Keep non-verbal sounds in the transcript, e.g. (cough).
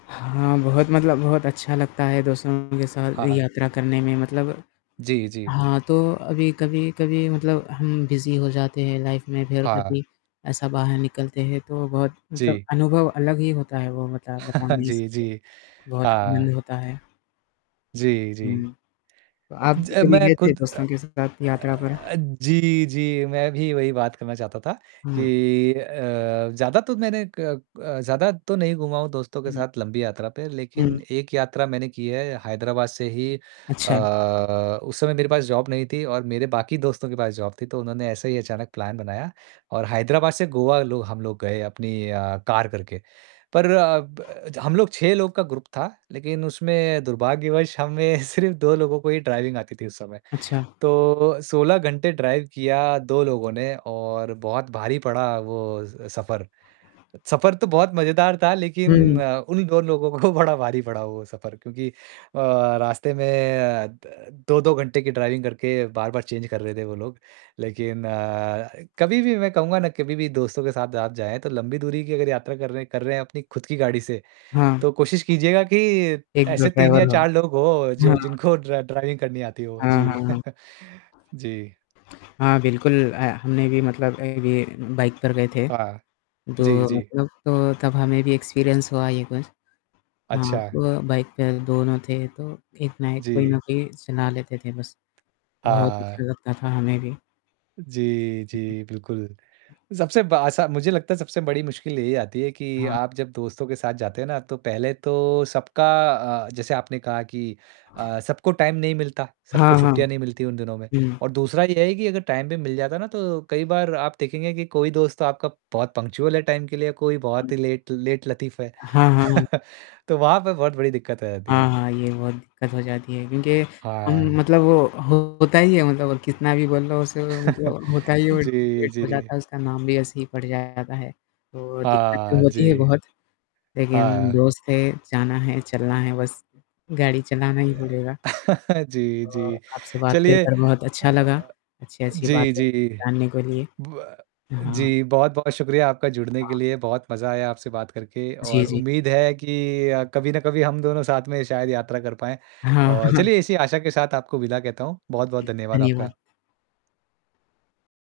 हाँ, बहुत मतलब बहुत अच्छा लगता है दोस्तों के साथ हाँ, हाँ। यात्रा करने में। मतलब जी, जी। हाँ, तो अभी कभी-कभी मतलब हम बिज़ी हो जाते हैं लाइफ़ में, फ़िर हाँ। कभी ऐसा बाहर निकलते हैं। तो बहुत मतलब जी। अनुभव अलग ही होता है वो बता बता (chuckles) नहीं जी, सकते, जी। बहुत आनंद हाँ। होता है। जी, जी। हुँ, तो आप ज अ, कभी मैं गए थे खुद अ दोस्तों के साथ अ यात्रा पर? अ, जी, जी मैं भी वही बात करना चाहता था हुँ। कि अ, ज़्यादा तो मैंने क अ, ज़्यादा तो नहीं घूमा हूँ दोस्तों के हुँ। साथ लंबी यात्रा पे। लेकिन हुँ। एक यात्रा मैंने की है हैदराबाद से ही अ, अच्छा। उस समय मेरे पास जॉब नहीं थी और मेरे बाकी दोस्तों के पास जॉब थी। तो उन्होंने ऐसा ही अचानक प्लान बनाया और हैदराबाद से गोवा लो हम लोग गए अपनी अ, कार करके। पर अब अज हम लोग 6 लोग का ग्रुप था। लेकिन उसमें दुर्भाग्यवश हमें सिर्फ 2 लोगों को ही ड्राइविंग आती थी उस समय। अच्छा। तो 16 घंटे ड्राइव किया 2 लोगों ने और बहुत भारी पड़ा वो सफर। सफर तो बहुत मज़ेदार था लेकिन हुँ। अ, उन दोनों लोगों को बड़ा भारी पड़ा वो सफर। क्योंकि अ, रास्ते में अ, 2-2 घंटे की ड्राइविंग करके बार-बार चेंज कर रहे थे वो लोग। लेकिन अ, कभी भी मैं कहूँगा ना कभी भी दोस्तों के साथ आप जाएँ। तो लंबी दूरी की अगर यात्रा कर रहे हैं कर रहे हैं अपनी खुद की गाड़ी से। हाँ। तो कोशिश कीजिएगा कि 1-2 ऐसे 3 ड्राइवर या लो। 4 लोग हो जो हाँ। जिनको ड्र ड्राइविंग करनी आती हो। हाँ, जी। हाँ, हाँ। (chuckles) जी। हाँ, बिल्कुल अ, हमने भी मतलब अभी बाइक पर गए थे। हाँ। दो जी, जी। मतलब तो तब हमें भी एक्सपीरियंस हुआ ये कुछ। हाँ, अच्छा। तो बाइक पे दोनों थे तो एक ना एक कोई ना जी। कोई चला लेते थे बस। बहुत हाँ। अच्छा लगता था हमें भी। जी, जी, बिल्कुल। सबसे बा अस मुझे लगता है सबसे बड़ी मुश्किल यही आती है कि हाँ। आप जब दोस्तों के साथ जाते हैं ना। तो पहले तो सबका अ, जैसे आपने कहा कि अ, सबको टाइम नहीं मिलता, सबको हाँ, हाँ। छुट्टियाँ नहीं मिलती उन दिनों में। हुँ। और दूसरा ये है कि अगर टाइम भी मिल जाता है ना। तो कई बार आप देखेंगे कि कोई दोस्त तो आपका बहुत पंक्चुअल है टाइम के लिए, कोई हाँ। बहुत ही लेट लेट लतीफ़ है। हाँ, हाँ, हाँ। (chuckles) तो वहाँ पे बहुत बड़ी दिक्कत आ जाती हाँ, है। हाँ, ये बहुत दिक्कत हो जाती है। क्योंकि हम हाँ। मतलब वो होता ही है मतलब कितना भी बोल लो उसे (chuckles) मतलब होता ही है वो जी, वेस्ट हो जाता जी। है उसका नाम भी ऐसे ही पड़ जाता है। तो दिक्कत तो हाँ जी। होती है बहुत। हाँ, लेकिन हाँ। दोस्त है, जाना है, चलना है बस, गाड़ी चलाना ही पड़ेगा। (chuckles) जी, अ, जी। आपसे बात चलिए करकर अ बहुत अच्छा लगा। अ, अच्छी, अच्छी जी, बातें जी। मिली जानने के लिए। ब हाँ। जी, बहुत-बहुत शुक्रिया आपका जुड़ने के हाँ। लिए बहुत मज़ा आया आपसे बात करके। जी, और जी। उम्मीद है कि अ, कभी ना कभी हम दोनों साथ में शायद यात्रा कर पाएँ। हाँ। और (chuckles) चलिए इसी आशा के साथ आपको विदा कहता हूँ। बहुत-बहुत धन्यवाद आपका। (unintelligible)